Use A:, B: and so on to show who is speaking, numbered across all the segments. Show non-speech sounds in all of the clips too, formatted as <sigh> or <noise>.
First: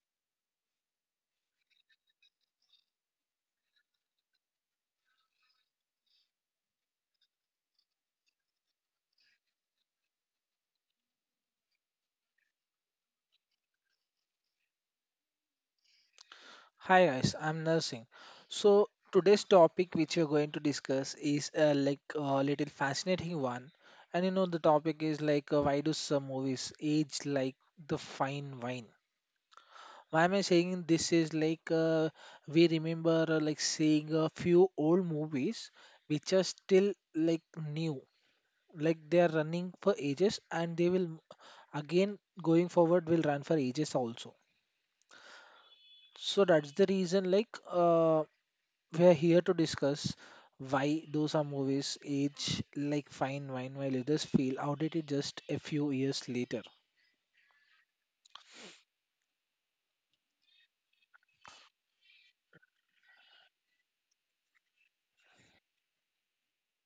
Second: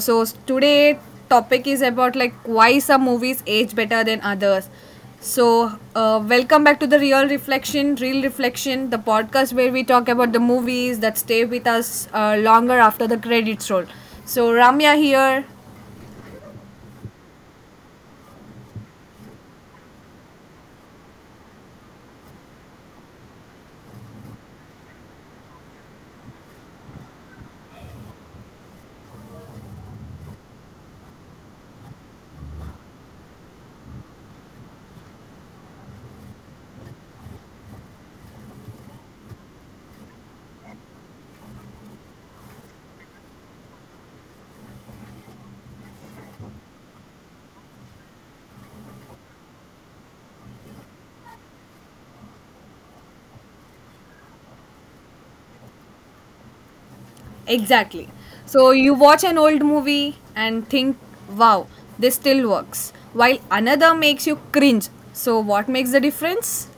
A: So today topic is about like why some movies age better than others. So welcome back to the real reflection, the podcast where we talk about the movies that stay with us longer after the credits roll. So Ramya here,
B: Hi guys, I'm Nursing. So today's topic which we're going to discuss is like a little fascinating one, and you know the topic is like why do some movies age like the fine wine? Why am I saying this is like we remember like seeing a few old movies which are still like new, like they are running for ages and they will again going forward will run for ages also, so that's the reason like we're here to discuss why those are movies age like fine wine while others feel outdated just a few years later.
A: exactly. So you watch an old movie and think, wow, this still works, while another makes you cringe. So what makes the difference?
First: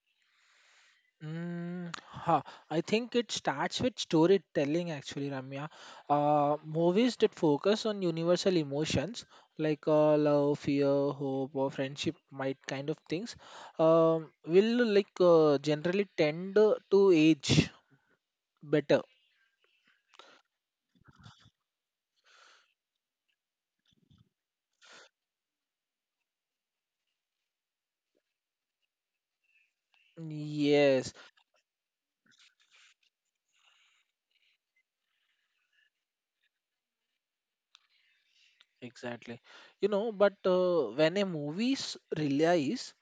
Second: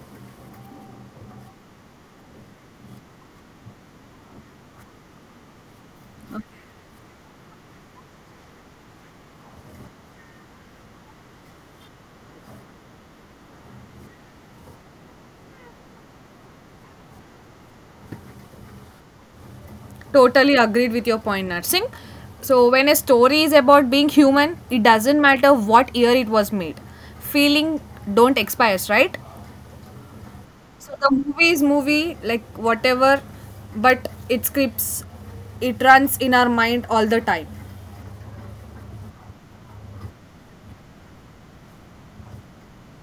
B: Mm, huh. I think it starts with storytelling actually, Ramya. Movies that focus on universal emotions like love, fear, hope, or friendship, might kind of things, will like generally tend to age better.
A: Totally agreed with your point, Narsingh. So, when a story is about being human, it doesn't matter what year it was made. Feeling don't expires, right? So the
B: Yes,
A: movie is movie, like whatever, but it scripts, it runs in our mind all the time.
B: exactly. You know, but when a relies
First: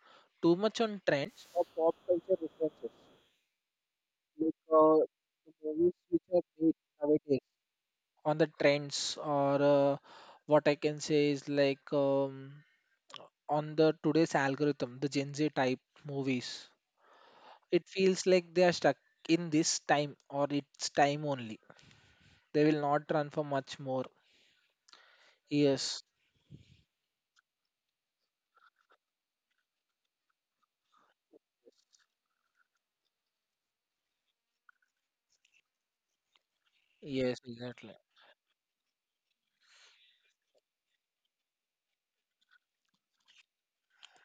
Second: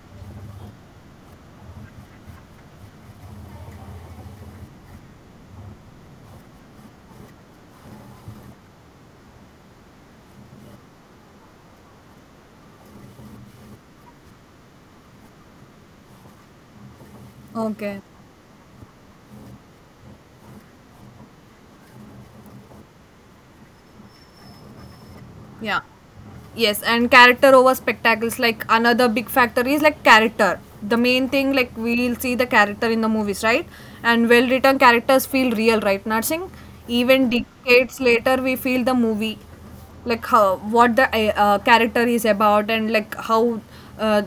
B: too much on trends or pop culture references, like the movies which are made nowadays on the trends, or what I can say is like on the today's algorithm, the Gen Z type movies, it
A: Okay.
B: feels like they are stuck in this time or its time only. They will not run for much more.
A: Yeah.
B: Yes,
A: Yes, and character over spectacles, like another big factor is like character. The main thing, like we'll see the character in the movies, right? And well written characters feel real, right, Narsing? Even
B: yes, exactly.
A: decades later, we feel the movie, like how what the character is about, and like how uh,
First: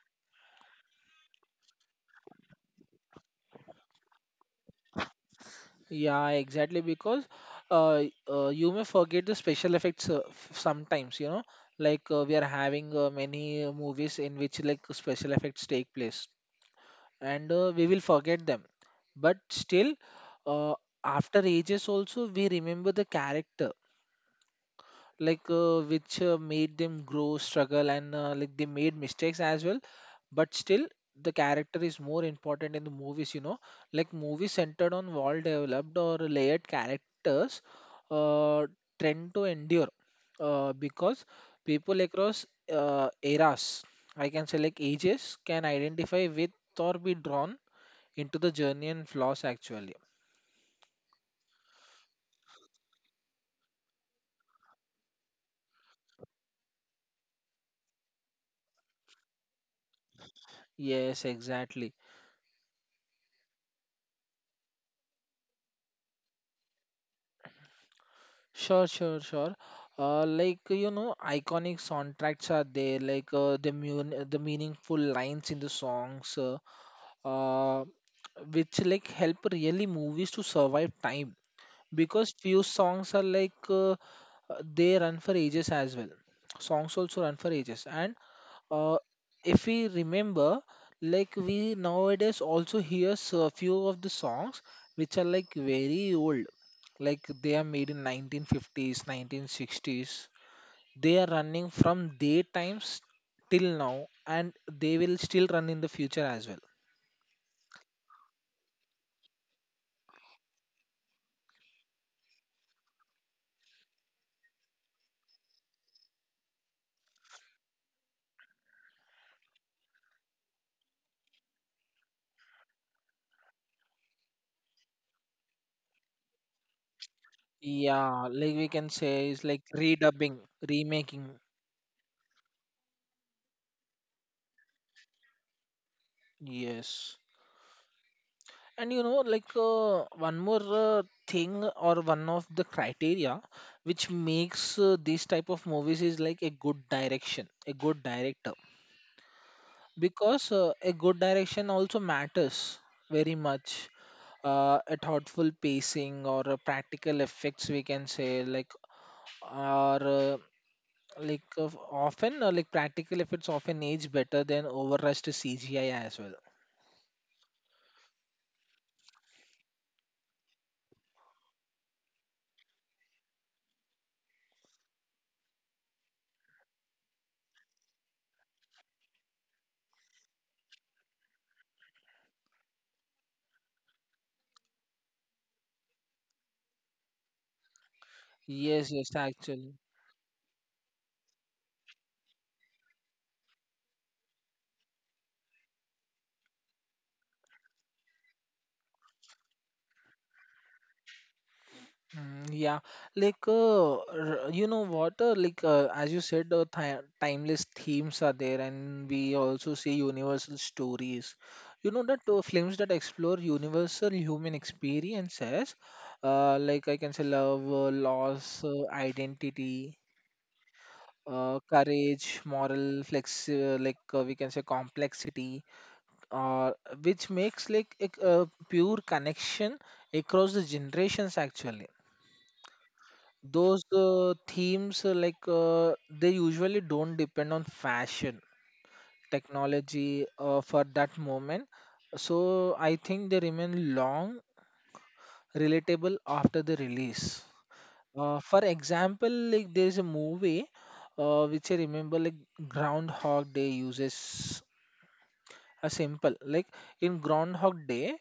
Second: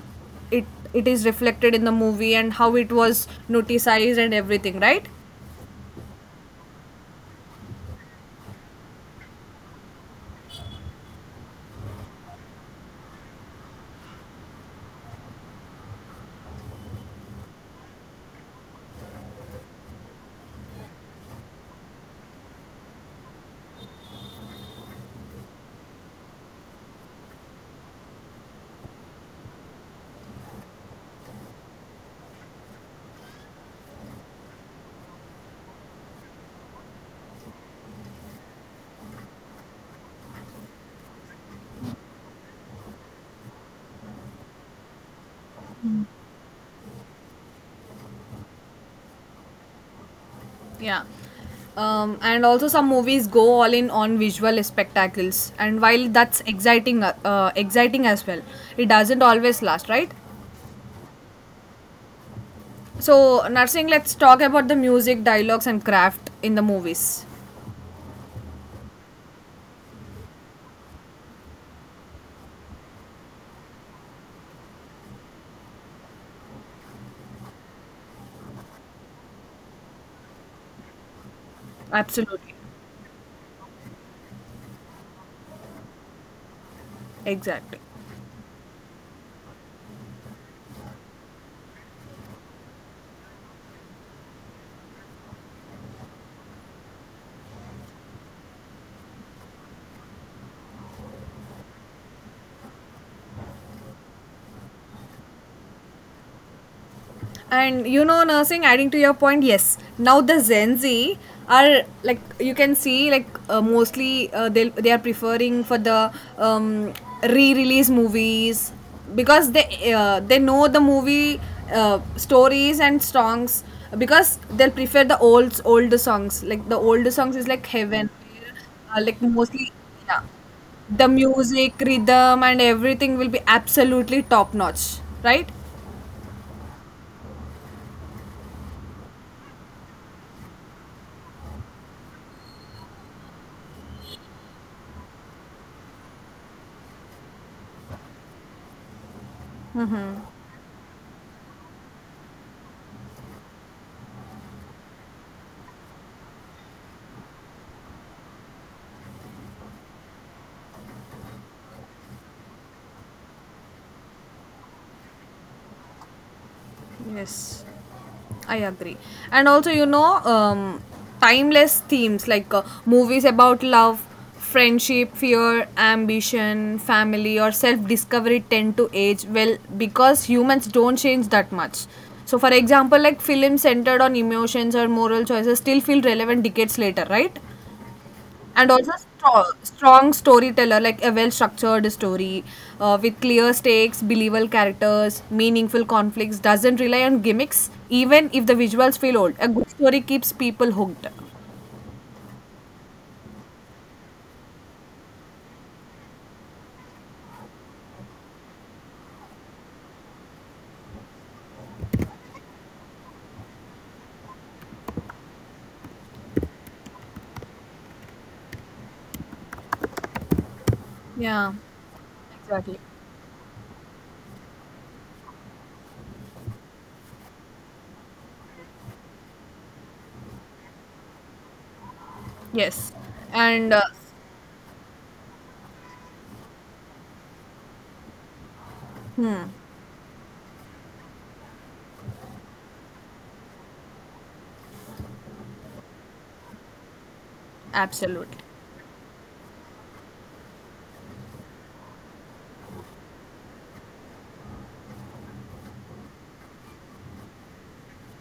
A: it it is reflected in the movie, and how it was noticed and everything, right?
B: Yeah, exactly. Because uh, you may forget the special effects sometimes, you know, like we are having many movies in which like special effects take place, and we will forget them. But still, uh, after ages also, we remember the character, like which made them grow, struggle, and like they made mistakes as well, but still the character is more important in the movies, you know, like movies centered on world developed or layered characters uh, tend to endure because people across eras, I can say like ages, can identify with or be drawn into the journey and flaws actually.
A: Yeah. And also some movies go all in on visual spectacles, and while that's exciting as well, it doesn't always last, right?
B: Yes, exactly.
A: So nursing, let's talk about the music, dialogues, and craft in the movies.
B: Sure, sure, sure. Like you know, iconic soundtracks are there, like the meaningful lines in the songs, uh, which like help really movies to survive time, because
A: Absolutely.
B: few songs are like they run for ages as well. Songs also run for
A: Exactly.
B: ages, and uh, if we remember, like we nowadays also hear a few of the songs which are like very old, like they are made in 1950s, 1960s. They are running from their times till now, and they will still run in the future as well.
A: And you know, nursing, adding to your point, yes. Now the Gen Z are, like, you can see, like mostly they are preferring for the re-release movies because they know the movie stories and songs because they'll prefer the old older songs, like the older songs is like heaven.
B: Yeah, like we can
A: Like
B: say is like
A: mostly, yeah,
B: redubbing,
A: the
B: remaking.
A: music rhythm and everything will be absolutely top notch, right?
B: Yes, and you know, like one more thing or one of the criteria which makes this type of movies is like a good direction, a good director, because a good direction also matters very much. A thoughtful pacing or a practical effects, we can say like are like practical effects often age better than overrushed CGI as well.
A: Yes, I agree. And also, you know, timeless themes like movies about love, friendship, fear, ambition, family, or self discovery tend to age well because humans don't change that much. So, for example, like films centered on emotions or moral choices still feel relevant decades later, right? And also
B: Yes, yes,
A: strong,
B: actually.
A: strong storyteller, like a well structured story with clear stakes, believable characters, meaningful conflicts, doesn't rely on gimmicks. Even if the visuals feel old, a good story keeps people hooked.
B: Mm, yeah, like you know what? Like as you said, timeless themes are there, and we also see universal stories. You know that films that explore universal human experiences, like I can say love, loss, identity,
A: Yeah,
B: courage,
A: exactly.
B: moral flex, like we can say complexity, uh, which makes like a pure connection across the generations actually.
A: Yes, and
B: Those themes, they usually don't depend on fashion,
A: hmm,
B: technology for that moment, so I think they remain long relatable after the release.
A: absolutely,
B: For example, like there's a movie which I remember, like Groundhog Day uses a simple like, in Groundhog Day,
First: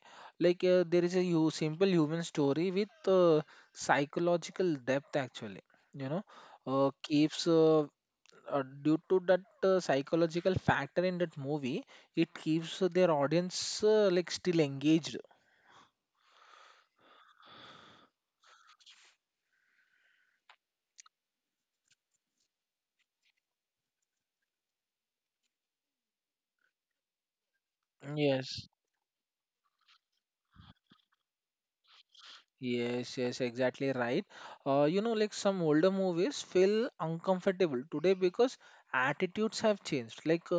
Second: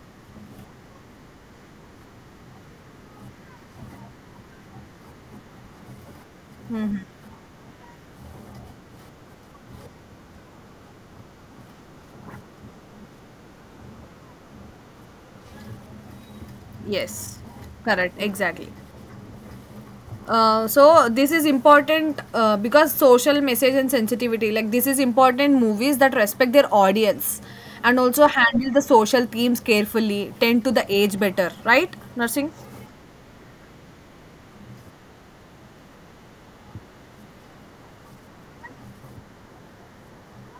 B: like there is a hu- simple human story with psychological depth, actually, you know, keeps due to that psychological factor in that movie, it keeps their audience like still engaged.
A: yes, correct, exactly. So this is important because social message and sensitivity, like this is important. Movies that respect their audience and also
B: Yes,
A: handle the social themes carefully tend to the age better, right nursing?
B: yes, yes, exactly right. You know, like some older movies feel uncomfortable today because attitudes have changed. Like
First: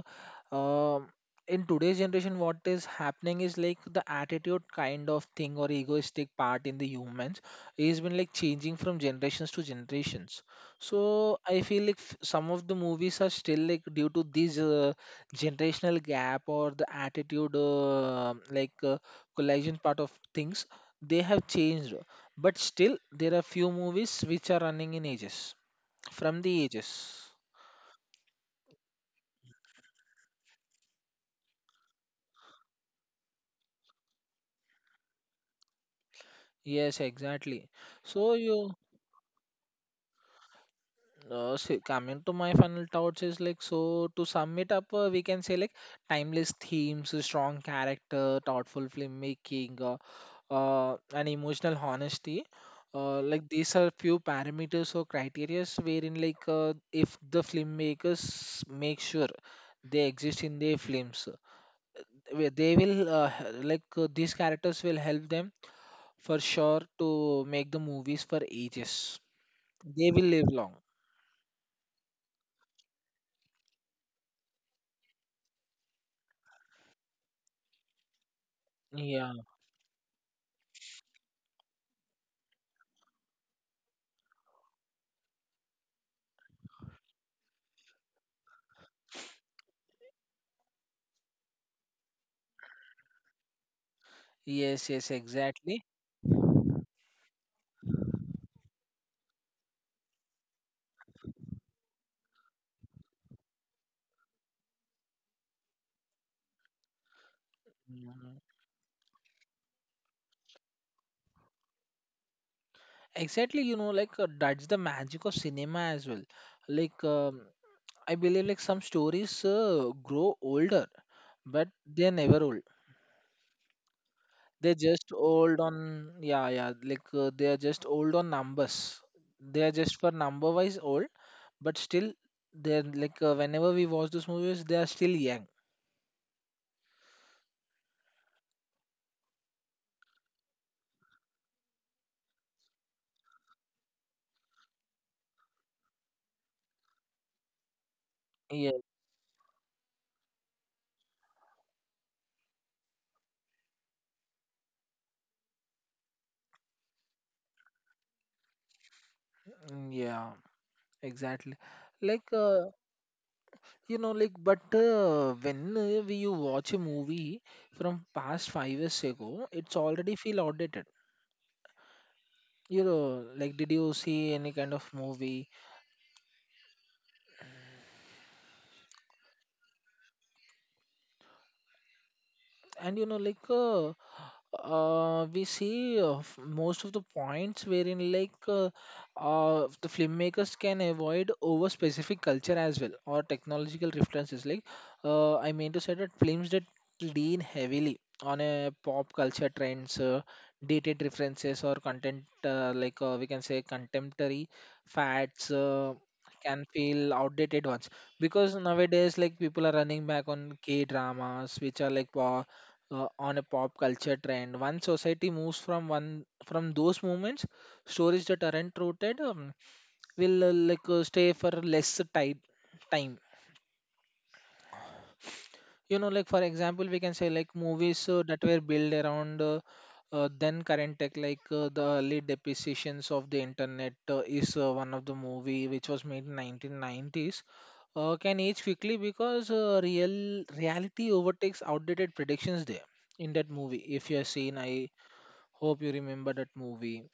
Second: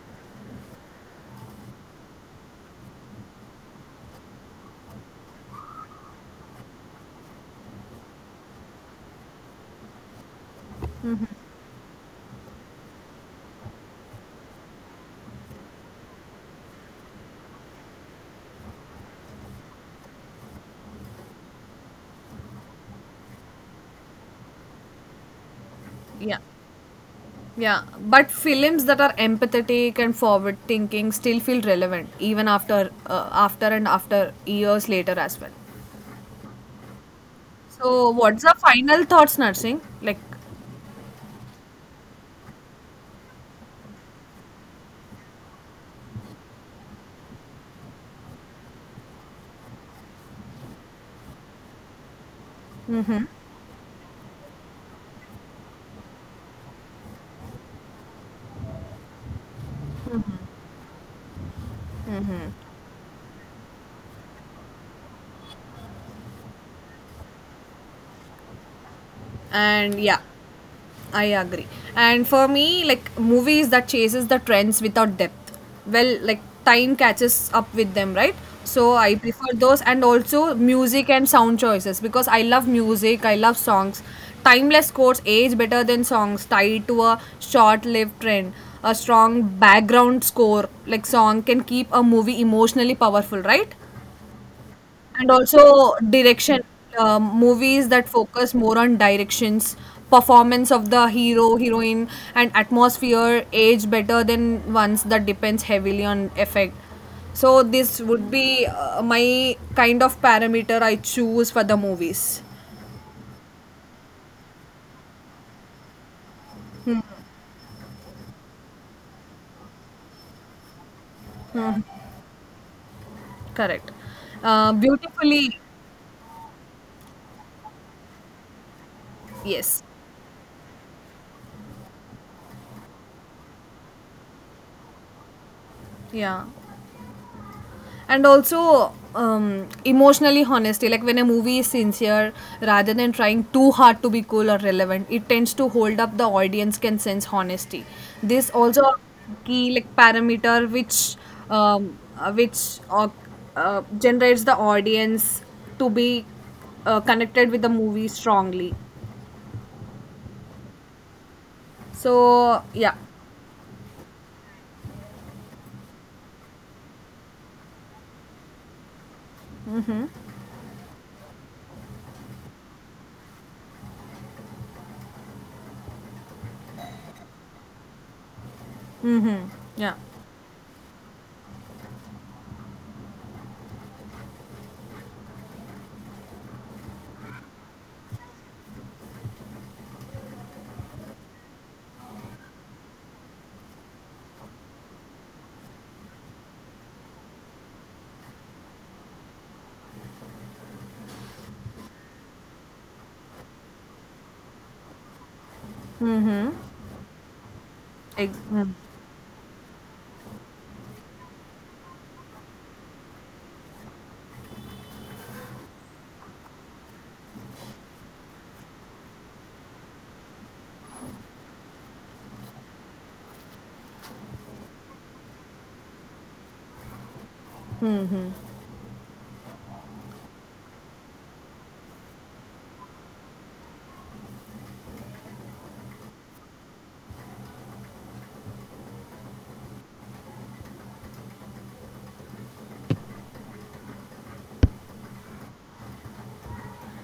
B: um in today's generation, what is happening is like the attitude kind of thing or egoistic part in the humans is been like changing from generations to generations. So I feel like some of the movies are still like due to this generational gap or the attitude collision part of things, they have changed, but still there are few movies which are running in ages
A: Yeah,
B: from the ages.
A: yeah, but films that are empathetic and forward thinking still feel relevant even after years later as well.
B: Yes, exactly.
A: So
B: So
A: what's the
B: you
A: final thoughts nursing, like,
B: see, coming to my final thoughts is like, so to sum it up, we can say like timeless themes, strong character, thoughtful filmmaking, and emotional honesty,
A: mm-hmm,
B: like these are few parameters or criteria wherein like if the filmmakers make sure they exist in their films, where they will like these characters will help them for sure to make the movies for ages.
A: and
B: They
A: yeah,
B: will live long.
A: I agree. And for me, like movies that chases the trends without depth. Well, like time catches up with them, right? So I
B: Yeah.
A: prefer those, and also music and sound choices because I love music, I love songs. Timeless scores age better than songs tied to a short-lived trend. A strong background score like song can keep a movie emotionally powerful, right?
B: Yes. Yes.
A: And
B: Exactly.
A: also direction, movies that focus more on directions, performance of the hero, heroine, and atmosphere age better than ones that depends heavily on effect. So this would
B: Mhm.
A: be my kind of parameter I choose for the movies.
B: Exactly. You know, like that's the magic of cinema as well. Like I believe, like some stories grow older, but
A: Mhm.
B: they're never old.
A: Correct.
B: They're just
A: Beautifully,
B: old on, yeah, yeah. Like they are just old on numbers. They are
A: yes.
B: just for number wise old, but still they're like whenever we watch those movies, they are still young.
A: Yeah. And also, emotionally honesty, like when a movie is sincere rather than trying too hard to be cool or relevant, it tends to hold up. The audience can sense honesty. This
B: Yeah.
A: also a key like parameter which um, uh, which uh, generates the audience to be connected with the movie strongly.
B: Mm, yeah, exactly. Like
A: So yeah.
B: you know, like but when we you watch a movie from past 5 years ago, it's
A: Mm-hmm.
B: already feel outdated, you know, like, did you see any kind of movie?
A: Mm-hmm. Yeah.
B: And you know, like we see most of the points wherein like the filmmakers can avoid over specific culture as well or technological references, like I mean to say that films that lean heavily on a pop culture trends, dated references or content, we can say contemporary fads
A: Mm-hmm.
B: can feel outdated ones because
A: Mm.
B: nowadays like people are running back on K dramas which are like on a pop culture trend. Once society moves from one, from those moments, stories that aren't rooted will stay for less time. Time, you know, like for example, we can say like movies that were built around. Then current tech, like the early depreciations of the internet is one of the movie which was made in 1990s, can age quickly because real reality overtakes outdated predictions there in that movie. If you have seen, I hope you remember that movie.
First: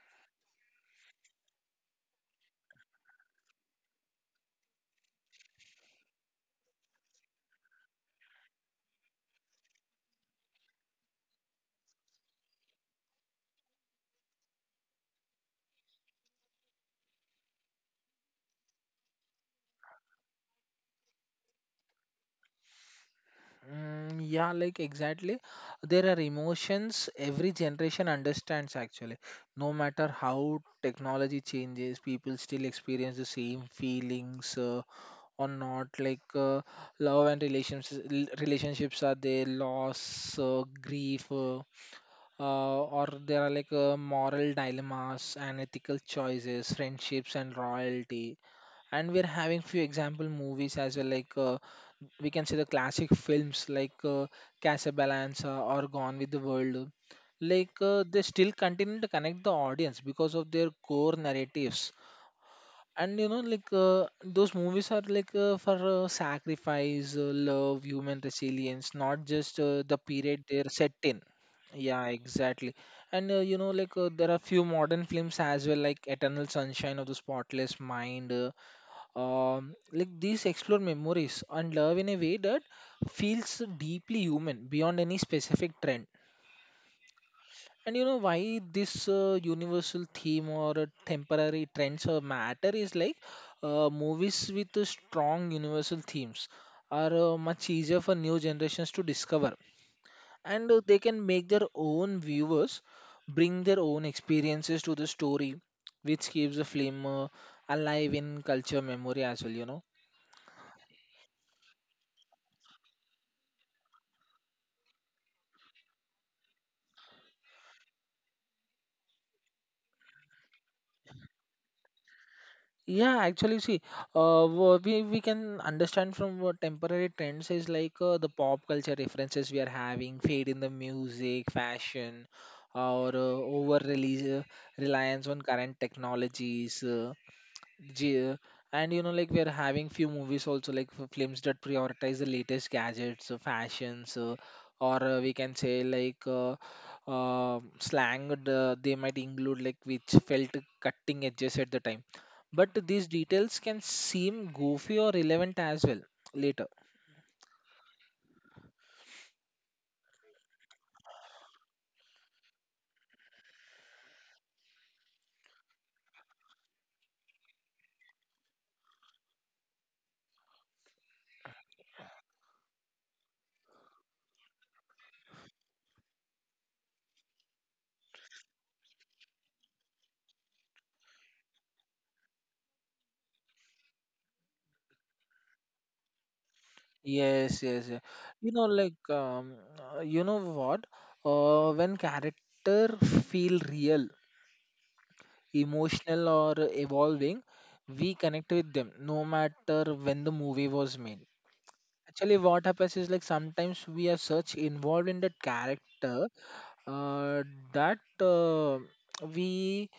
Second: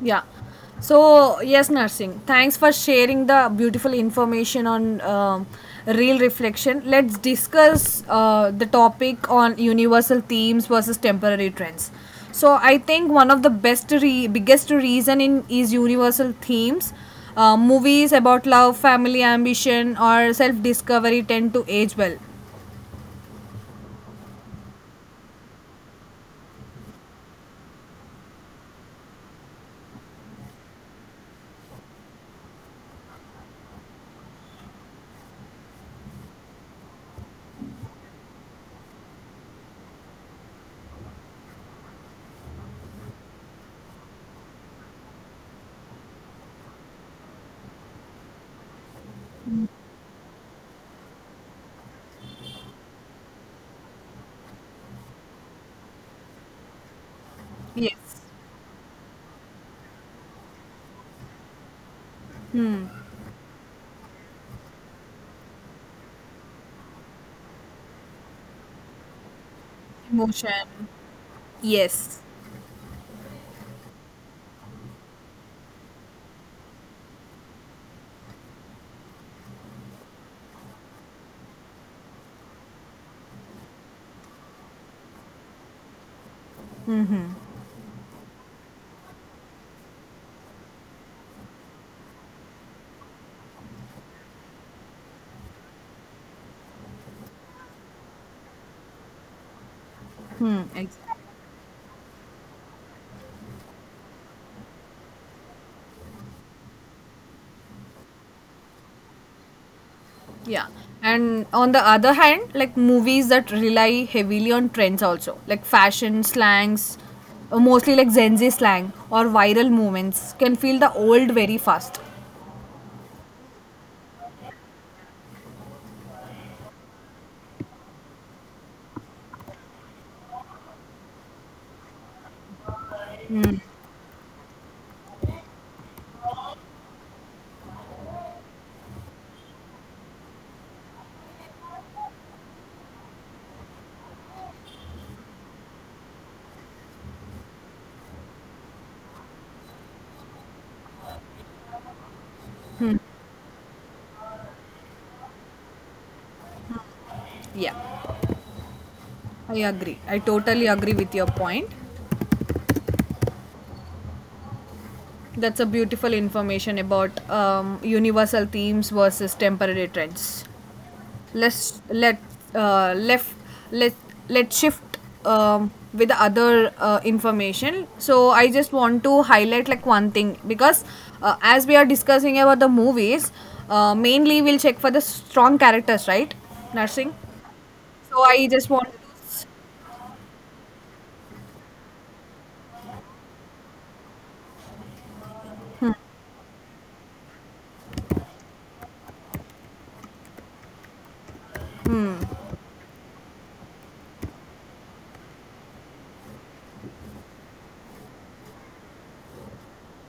A: Yeah. So, yes, nursing, thanks for sharing the beautiful information on real reflection. Let's discuss the topic on universal themes versus temporary trends. So, I think one of the biggest reason in is universal themes. Movies about love, family, ambition, or self-discovery tend to age well.
B: Mm, yeah, like exactly. There are emotions every generation understands actually. No matter how technology changes, people still experience the same feelings. Or not like love and relationships are there, loss, uh, grief, or there are like moral dilemmas and ethical choices, friendships and royalty. And we're having few example movies as well, like we can see the classic films like Casablanca or Gone with the World. Like
A: Yes.
B: they still continue to connect the audience because of their core narratives.
A: Hmm.
B: And you know, like those movies are like for sacrifice, love, human resilience, not just the period they're
A: Emotion.
B: set in. Yeah,
A: Yes.
B: exactly. And you know, like there are few modern films as well, like Eternal Sunshine of the Spotless Mind, like these explore memories and love in a way that feels deeply human beyond any specific trend. And you know why this universal theme or temporary trends or matter is like, movies with strong universal themes are much easier for new generations to discover,
A: Hmm.
B: and they
A: Exactly.
B: can make their own viewers bring their own experiences to the story, which keeps the film alive in culture memory as well, you know.
A: Yeah. And on the other hand, like movies that rely heavily on trends also, like fashion, slangs, mostly like Gen Z slang or viral movements, can feel the old very fast.
B: Yeah, actually, see, we can understand from what temporary trends is, like the pop culture references we are having, fade in the music, fashion, or over release, reliance on current technologies. Yeah, and you know, like we're having few movies also, like films that prioritize the latest gadgets, fashions, or we can say like slang. They might include like which felt cutting edges at the time, but these details can seem goofy or relevant as well later.
A: Yeah, I agree. I totally agree with your point. That's a beautiful information about universal themes versus temporary trends. Let's let left let Let's shift with the other information. So I just want to highlight like one thing because as we are discussing about the movies, mainly we'll check for the strong characters, right nursing?
B: Yes, yes, yeah.
A: So I
B: You
A: just
B: know,
A: want
B: like
A: to,
B: you know what? When character feel real, emotional or evolving, we connect with them no matter when the movie was made. Actually, what happens is like sometimes we are such involved in the character uh, that we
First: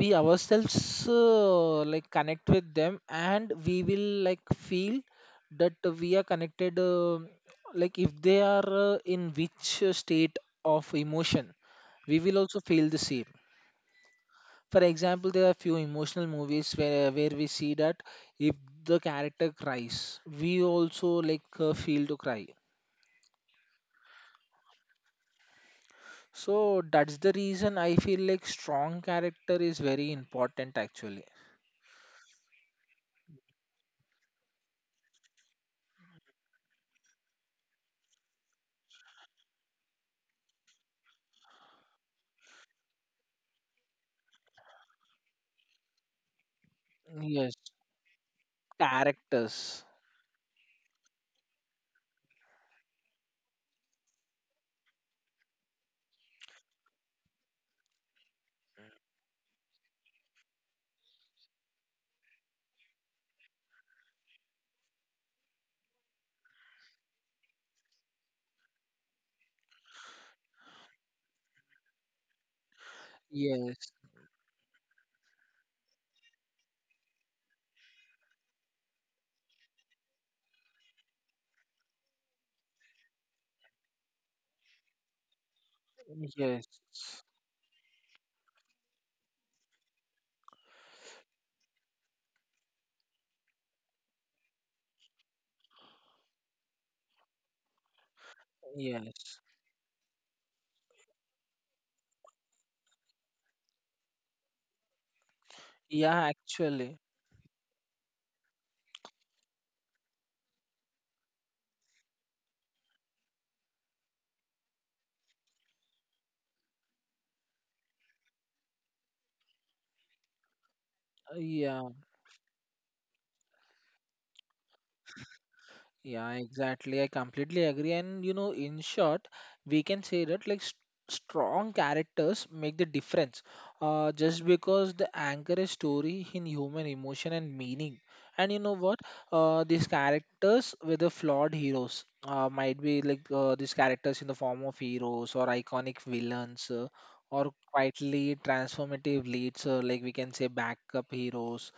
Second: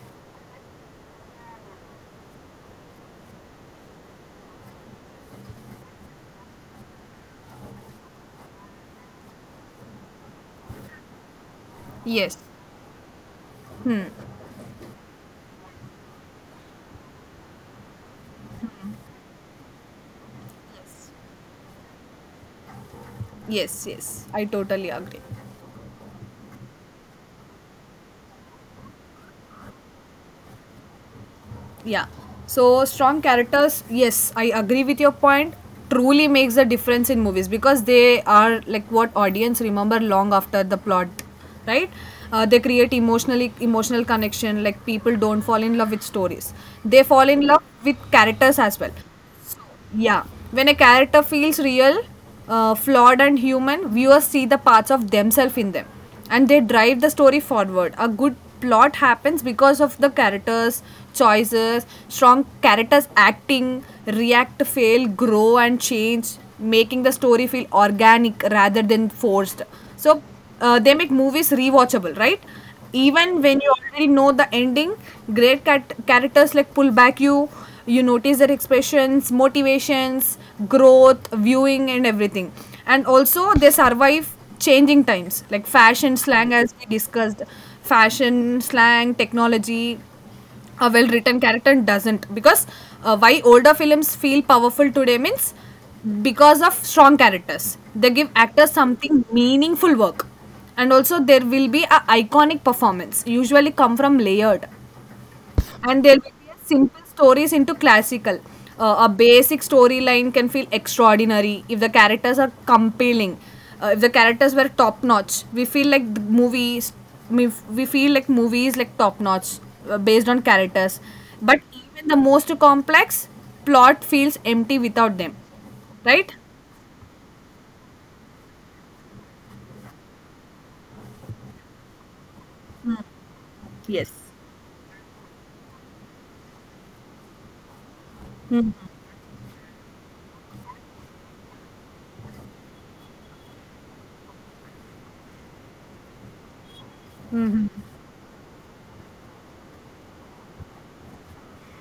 B: we ourselves like connect with them and we will like feel that we are connected like if they are in which state of emotion we
A: yes,
B: will also feel the same.
A: hmm,
B: For example, there are few emotional movies where we see that if the character cries, we also like feel to cry.
A: yes, yes, I totally agree.
B: So that's the reason I feel like strong character is very important actually.
A: Yeah. So strong characters, yes, I agree with your point. Truly makes a difference in movies because they are like what audience remember long after the plot, right? Uh, they create emotional connection. Like people don't fall in love with stories, they fall in
B: Yes,
A: love with characters as well.
B: characters.
A: Yeah, when a character feels real, flawed, and human, viewers see the parts of themselves in them, and they drive the story forward. A good plot happens because of the characters' choices. Strong characters acting, react, fail, grow, and change, making the story feel organic rather than forced. So, they make movies rewatchable, right? Even when you
B: Yes,
A: already know the ending, characters like pull back you. You notice their expressions, motivations, growth viewing, and everything. And also they survive changing times like fashion slang, as we
B: yes,
A: discussed, fashion slang technology. A well written character doesn't because why older films feel powerful today means because of strong characters. They give actors something
B: yes.
A: meaningful work, and also there will be a iconic performance usually come from layered, and there will
B: Yeah,
A: be a
B: actually,
A: simple stories into classical. A basic storyline can feel extraordinary if the characters are compelling. If the characters were top notch, we feel like the movies. We feel like movies like top notch based on characters. But
B: yeah.
A: even the most complex plot feels empty without them,
B: Yeah,
A: right?
B: exactly. I completely agree. And you know, in short, we can say that strong characters make the difference.
A: Yes.
B: Just because the anchor a story in human emotion and meaning. And you know what? These characters with the flawed heroes might be like these characters in the form of heroes or iconic villains. Or quietly transformative leads, like we can say backup heroes,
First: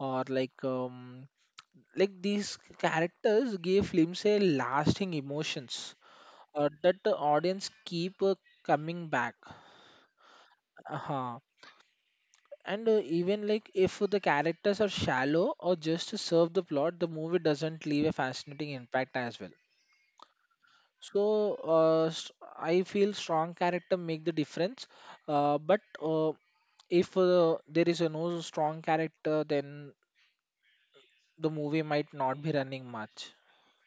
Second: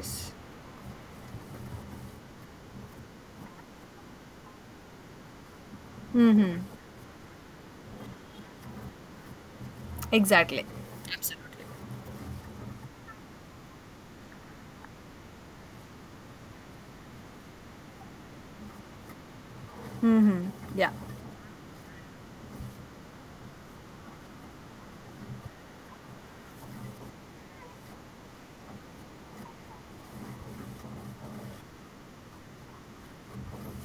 B: or like these characters gave films a lasting emotions that the audience keep coming back.
A: Exactly.
B: Uh-huh. And even like if the characters are shallow or just to serve the plot, the movie doesn't leave a fascinating impact as well.
A: Yeah.
B: So uh, s- I feel strong character make the difference, but uh, if there is a no strong character, then the movie might not be running much.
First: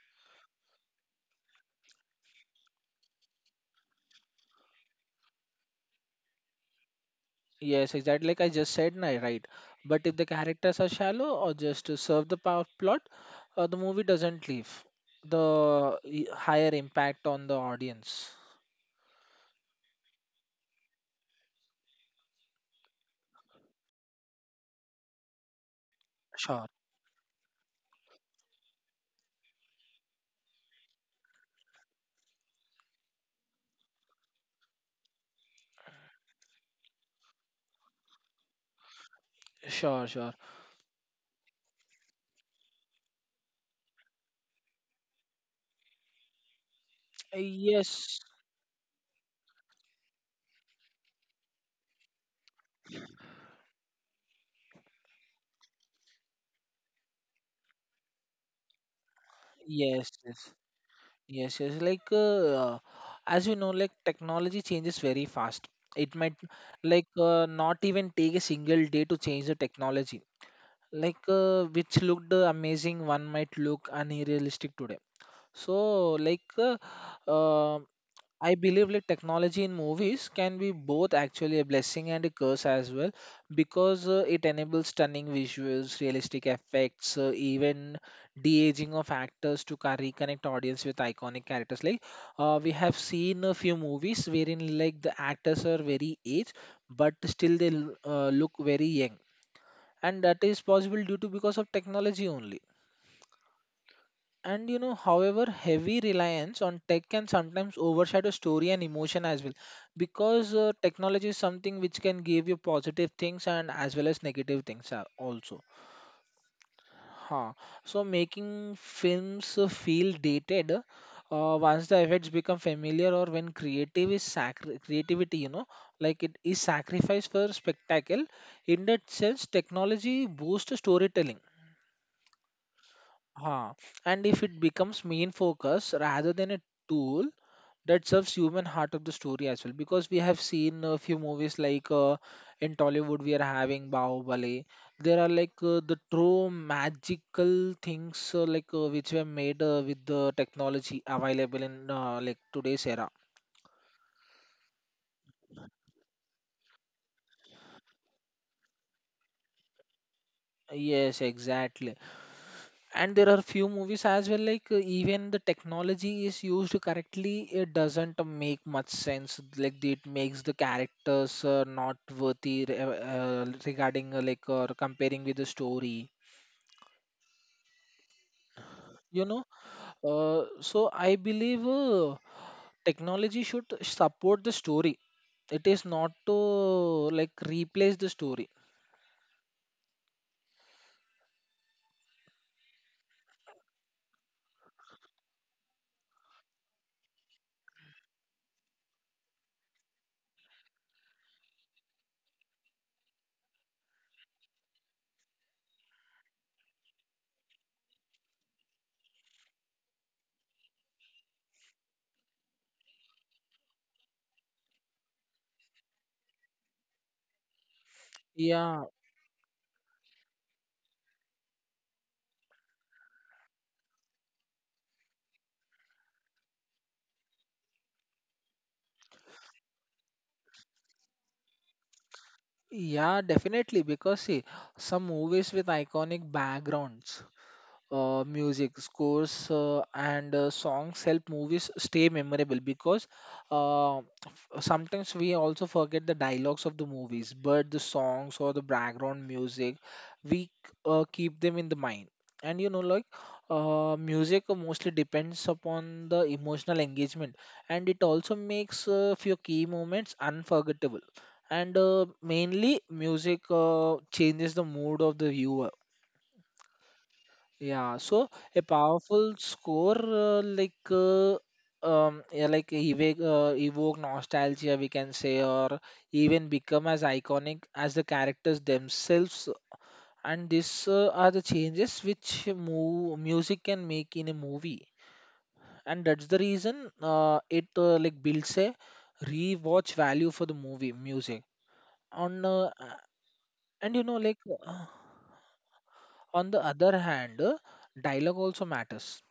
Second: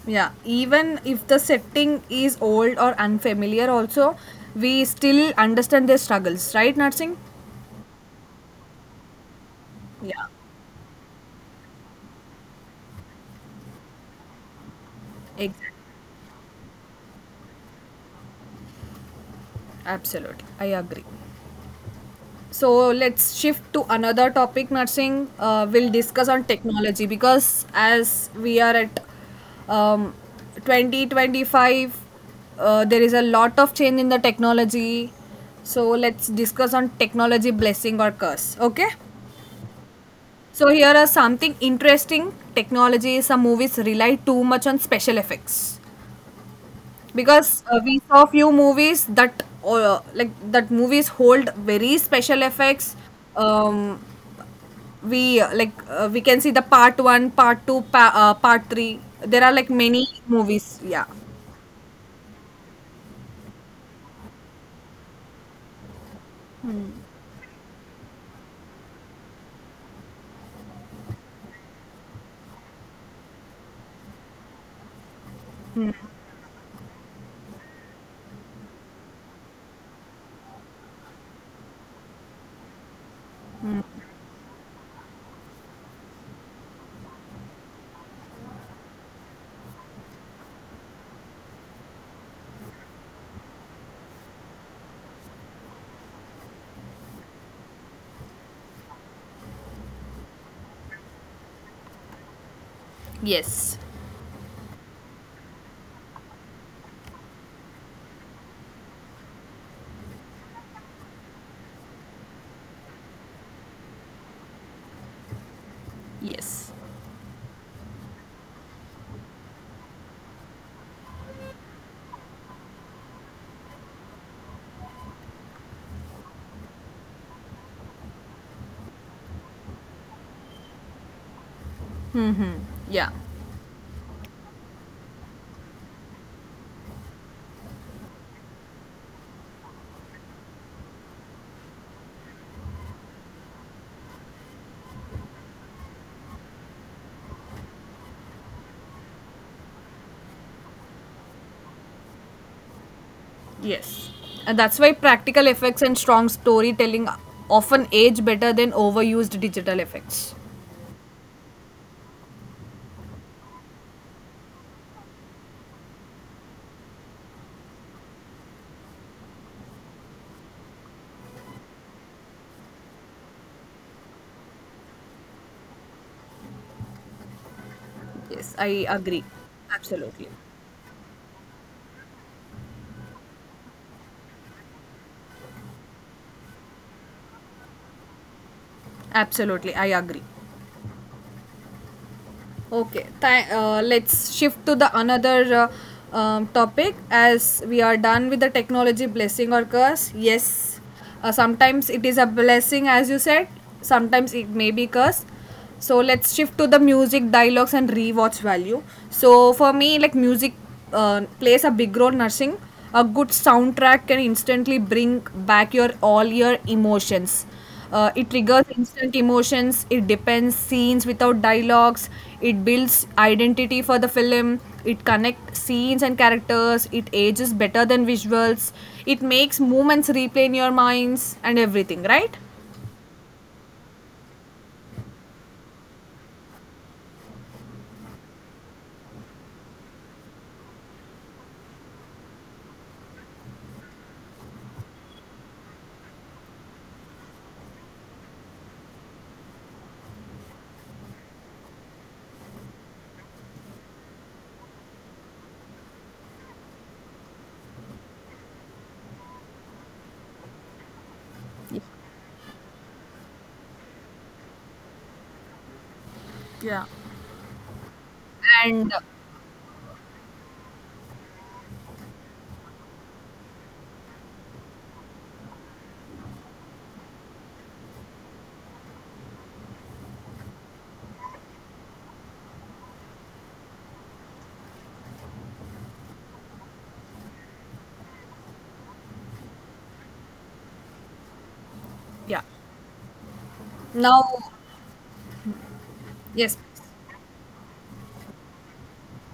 A: Yeah, even if the setting is old or unfamiliar, also, we still understand their struggles, right, Narsingh?
B: Yes, exactly. Like I just said, nah, right. But if the
A: Yeah,
B: characters are shallow or just to serve the power plot, the movie doesn't leave
A: exactly.
B: the higher impact on the audience.
A: Absolutely. I agree. So let's shift to another topic, Narsingh. We'll discuss on
B: Sure,
A: technology because as we are at um, 2025, there is a lot of change in the technology. So let's discuss on technology blessing or curse. Okay?
B: sure, sure.
A: So here are something interesting technology. Some movies rely too much on special effects because we
B: Yes,
A: saw few movies that like that movies hold very special effects. Um, we like we can see the part one, part two, part three. There are like many
B: yes, yes,
A: movies. Yeah.
B: yes, yes. Like as you know, like technology changes very fast. It might like not even take a single day to change the technology. Like which looked amazing, one might look unrealistic today. So, like, um I believe like technology in movies can be both actually a blessing and a curse as well, because it enables stunning visuals, realistic effects, even de-aging of actors to reconnect audience with iconic characters. Like, we have seen a few movies wherein like the actors are very aged, but still they look very young, and that is possible due to because of technology only.
A: Yes.
B: And you know, however, heavy reliance on tech can sometimes overshadow story and emotion as well, because technology is something which can give you positive things and as well as negative things also.
A: Yes.
B: Huh. So making films feel dated once the effects become familiar or when creative is creativity, you know, like it is sacrificed for spectacle. In that sense, technology boosts storytelling.
A: Mm-hmm. Yeah.
B: Huh. And if it becomes main focus rather than a tool that serves human heart of the story as well, because we have seen a few movies like in Tollywood we are having Bahubali. There are like the true magical things like which were made with the technology available in like today's era.
A: Yes. And that's why practical effects and strong storytelling often age better than overused digital effects.
B: Yes, exactly. And there are few movies as well, like even the technology is used correctly, it doesn't make much sense. Like it makes the characters not worthy regarding like or comparing with the story.
A: Yes, I agree.
B: You know,
A: Absolutely.
B: so I believe technology should support the story. It is not to like replace the story.
A: Absolutely, I agree. Okay, let's shift to the another topic, as we are done with the technology blessing or curse. Yes, sometimes it is a blessing, as you said, sometimes it may be curse. So let's shift to the music, dialogues, and rewatch value. So for me, like music plays a big role nursing. A good soundtrack can instantly bring back your all your emotions. Uh, it triggers
B: Yeah.
A: instant emotions, it depends scenes without dialogues, it builds identity for the film, it connects scenes and characters, it ages better than visuals, it makes moments replay in your minds and everything, right?
B: Yeah, definitely. Because see, some movies with iconic backgrounds, music, scores, and songs help movies stay memorable. Because uh, f- sometimes we also forget the dialogues of the movies, but the songs or the background music, we keep them in the mind. And you know, like music mostly depends upon the emotional engagement, and it also makes few key moments unforgettable, and mainly music changes the mood of the viewer.
A: Yeah.
B: Yeah, so a
A: And
B: powerful score yeah, like evoke nostalgia, we can say, or even become as iconic as the characters themselves. And these are the changes which music can make in a movie, and that's the reason it like builds a rewatch value for the movie music
A: yeah,
B: on And you know,
A: now,
B: like uh, on
A: yes,
B: the other hand, dialogue also matters.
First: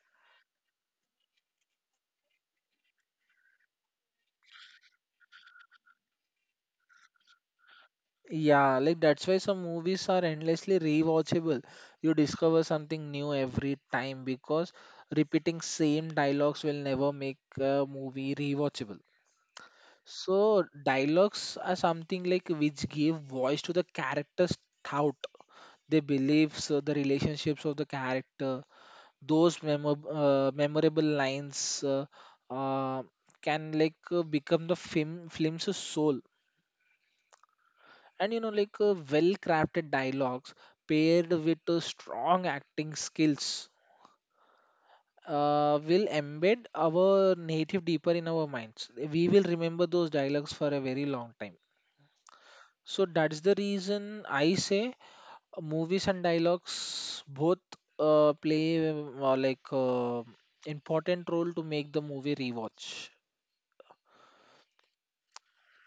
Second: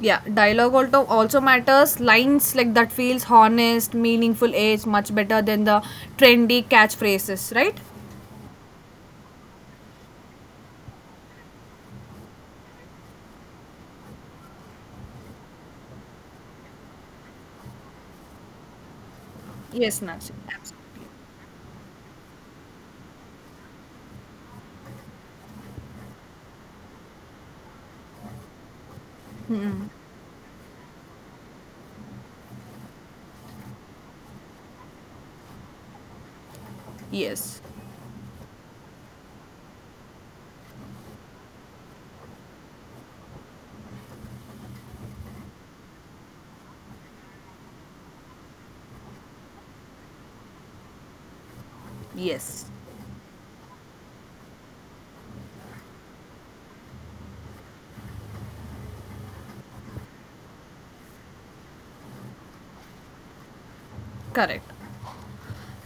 A: yeah, dialogue also matters. Lines like that feels honest, meaningful age much better than the trendy catchphrases, right?
B: Yeah, like that's why some movies are endlessly rewatchable. You discover something new every time because repeating same dialogues will never make a movie rewatchable.
A: Yes, Nancy.
B: So dialogues are something like which give voice to the character's thought, their beliefs, the relationships of the character, those memorable lines uh, can like become the film's soul.
A: Yes,
B: And you know, like well crafted dialogues paired with strong acting skills will embed our native deeper in our minds. We will remember those dialogues for a very long time.
A: yes,
B: So that's the reason I say movies and dialogues both play important role to make the movie rewatch.
A: correct.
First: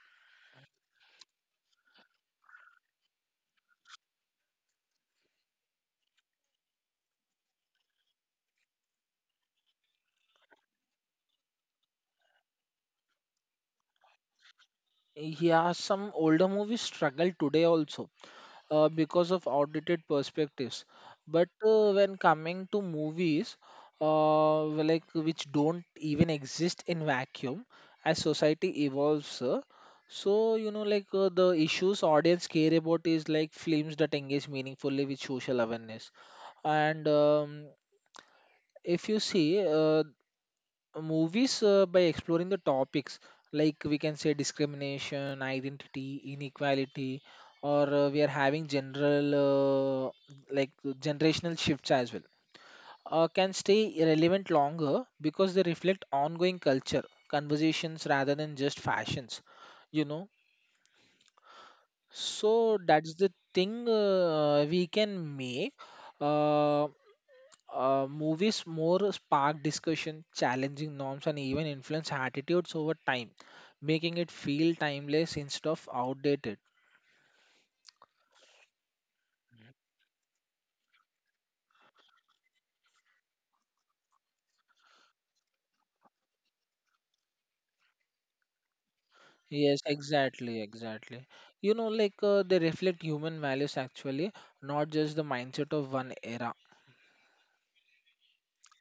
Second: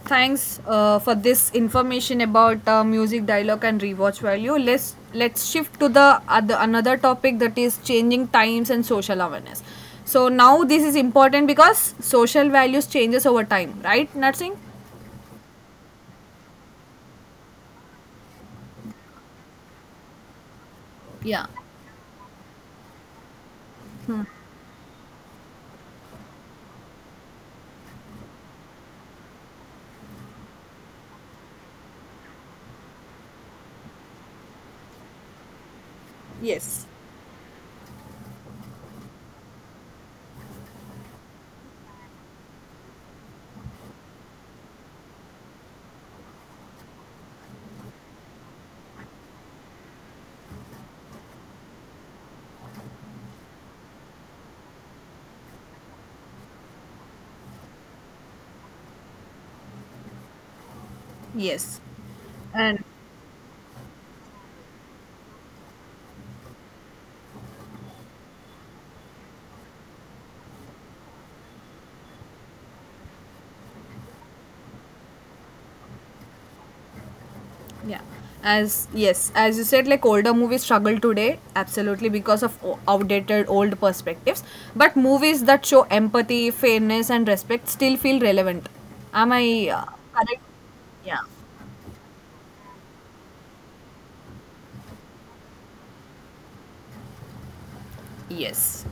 A: Thanks for this information about music dialogue and rewatch value. Let's shift to the other another topic, that is changing times and social awareness. So now this is important because social values changes over time, right nursing?
B: Yeah, some older movies struggle today also because of outdated perspectives.
A: Yeah,
B: But when coming to movies, like which don't even exist in vacuum, as society evolves, so you know, like the issues audience care about is like films that engage meaningfully with social awareness.
A: yes,
B: And if you see, movies by exploring the topics like we can say discrimination, identity, inequality, or we are having general like generational shifts as well can stay relevant longer because they reflect ongoing culture conversations rather than just fashions, you know.
A: yes, and
B: So that's the thing we can make uh, movies more spark discussion, challenging norms, and even influence attitudes over time, making it feel timeless instead of outdated.
A: yeah. As yes, as you said, like older movies struggle today, absolutely because of outdated old perspectives. But movies that show empathy, fairness, and respect still feel relevant. Am I
B: Yes,
A: correct?
B: exactly,
A: Yeah.
B: exactly. You know, like they reflect human values actually, not just the mindset of one era.
A: Yes.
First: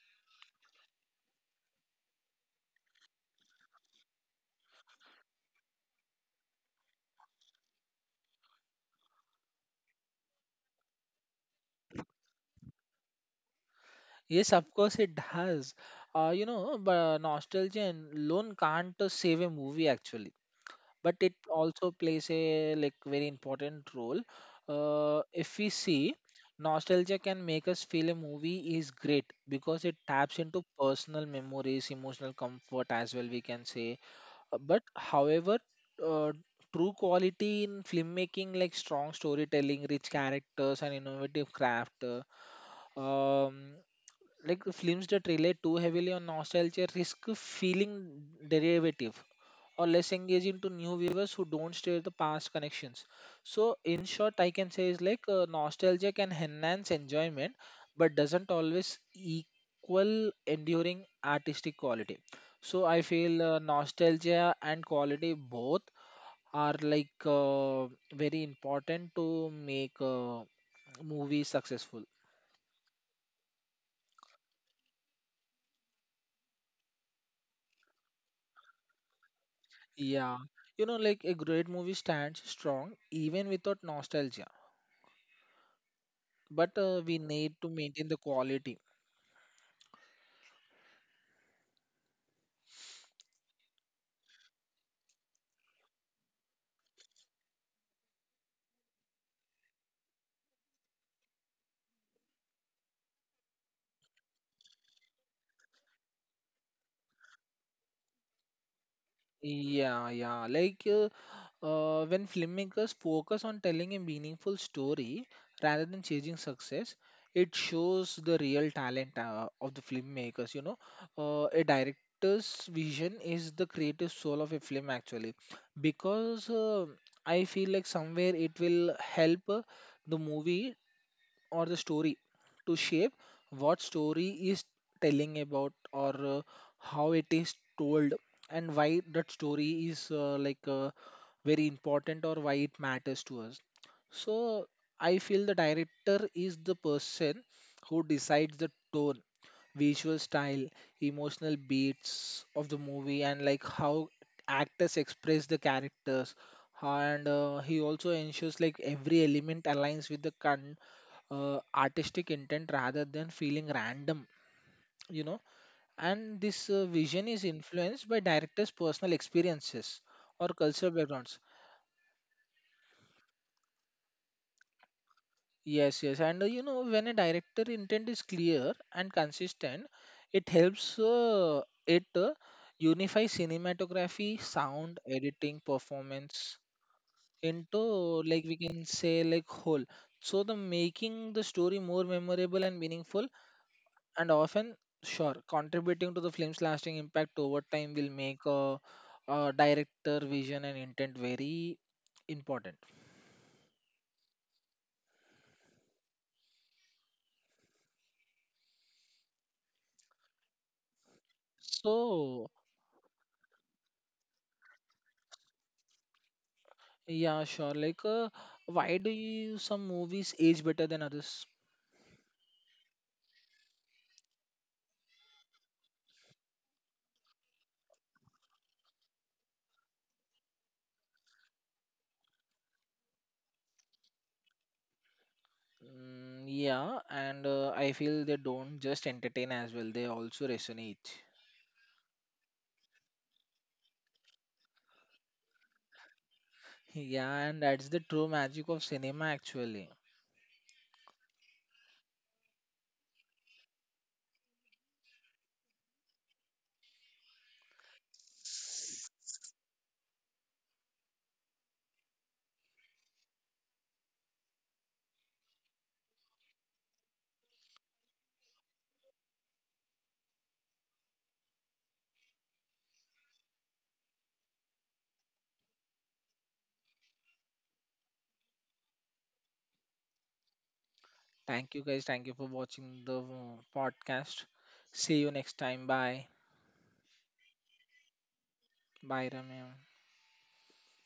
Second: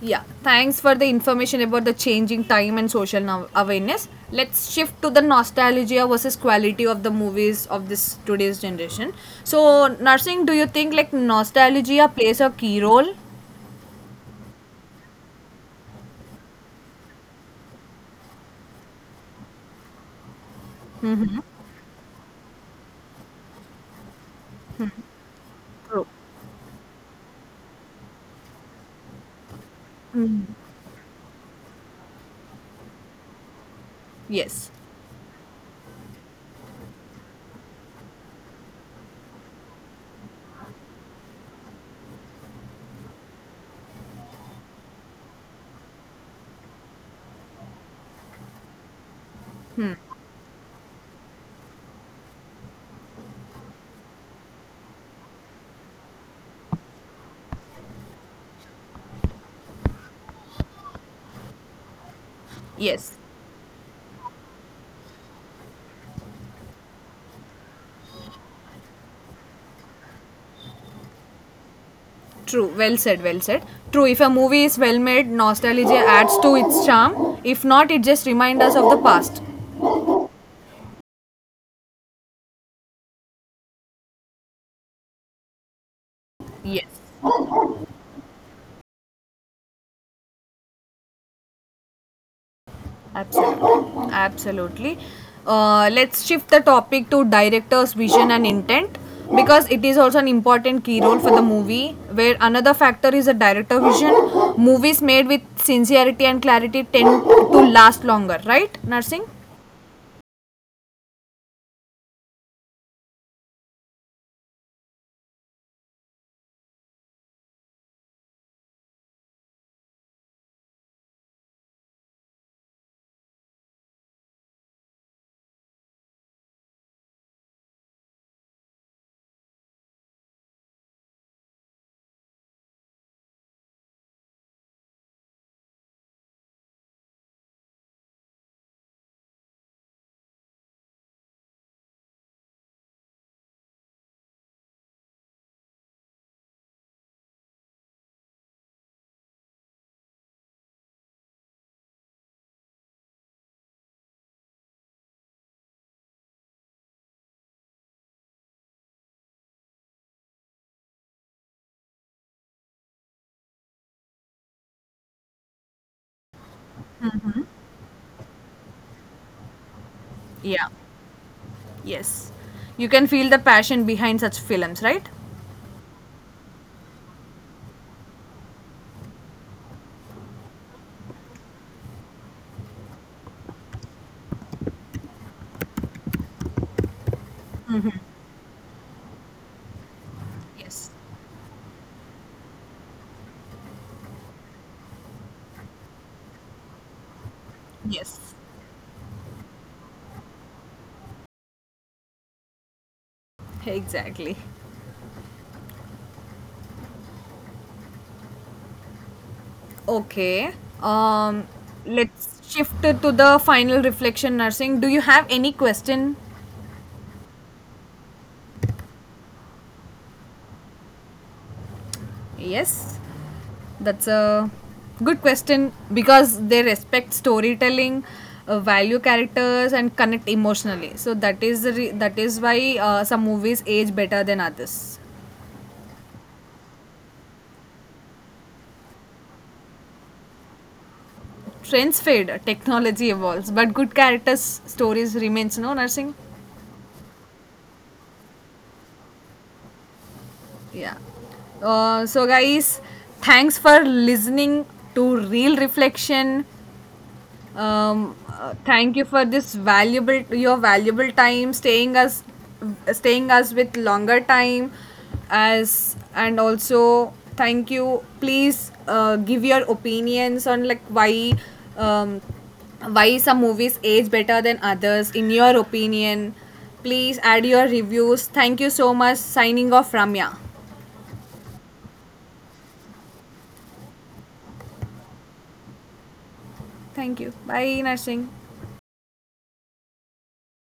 A: Yeah. Thanks for the information about the changing time and social awareness. Let's shift to the nostalgia versus quality of the movies of this today's generation. So, nursing, do you think like nostalgia plays a key role?
B: Yes, of course it does. You know, but nostalgia and alone can't save a movie actually, but it also plays a like very important role. If we
A: True.
B: see, nostalgia can make us feel a movie is great because it taps
A: Mm,
B: into personal memories, emotional comfort as well. We can say,
A: yes.
B: but however, uh, true quality in filmmaking like strong storytelling, rich characters, and innovative craft. Um, like the films that rely too heavily on nostalgia risk feeling derivative or less engaging to new viewers who don't share the past connections. So, in short, I can say is like nostalgia can enhance enjoyment, but doesn't always equal enduring artistic quality. So, I
A: Yes,
B: feel nostalgia and quality both are like very important to make a movie successful.
A: true. Well said. True, if a movie is well made, nostalgia adds to its charm. If not, it just reminds us of the past.
B: Yeah. You know, like a great movie stands strong even without nostalgia, but
A: Yes,
B: we need to maintain the quality.
A: absolutely. Absolutely. Let's shift the topic to director's vision and intent because it is also an important key role for the movie. Where another factor is the director vision, movies made with sincerity and clarity tend to last longer, right nursing?
B: Yeah, yeah. Like when filmmakers focus on telling a meaningful story rather than chasing success, it shows the real talent of the filmmakers, you know. A director's vision is the creative soul of a film actually, because I feel like somewhere it will help the movie or the story to shape what story is telling about or how it is told and why that story is very important or why it matters to us. So I feel the director is the person who decides the tone, visual style, emotional beats of the movie, and like how actors express the characters. And he also ensures like every element aligns with the artistic intent rather than feeling random, you know. And this vision is influenced by directors' personal experiences or
A: Yeah,
B: cultural backgrounds.
A: yes, you can feel the passion behind such films, right?
B: Yes, yes, and you know, when a director intent is clear and consistent, it helps it unify cinematography, sound, editing, performance into like we can say like whole. So the
A: Yes.
B: making the story more memorable and meaningful, and often sure contributing to the film's lasting impact over time will make
A: Yes.
B: a director vision and intent very important.
A: Exactly. Okay. Um,
B: So
A: let's shift it to the final reflection nursing. Do you have any question?
B: yeah, sure. Like, why do you some movies age better than others?
A: Yes. That's a good question because they respect storytelling, value characters and connect emotionally. So that is that is why some movies age better than others.
B: Mm, yeah, and I feel they don't just entertain as well, they also resonate. <laughs>
A: Trends fade, technology evolves, but good characters stories remains no nursing.
B: Yeah, and that's the true magic of cinema, actually.
A: Yeah. So, guys, thanks for listening to Real Reflection. Thank you for this valuable your valuable time, staying us with longer time, as and also thank you. Please give your opinions on like why. Um, why some movies age better than others in your opinion. Please add your reviews. Thank you so much. Signing off, Ramya.
B: Thank you, guys. Thank you for watching the podcast. See you next time. Bye.
A: Thank you. Bye, nursing.
B: Bye, Ramya.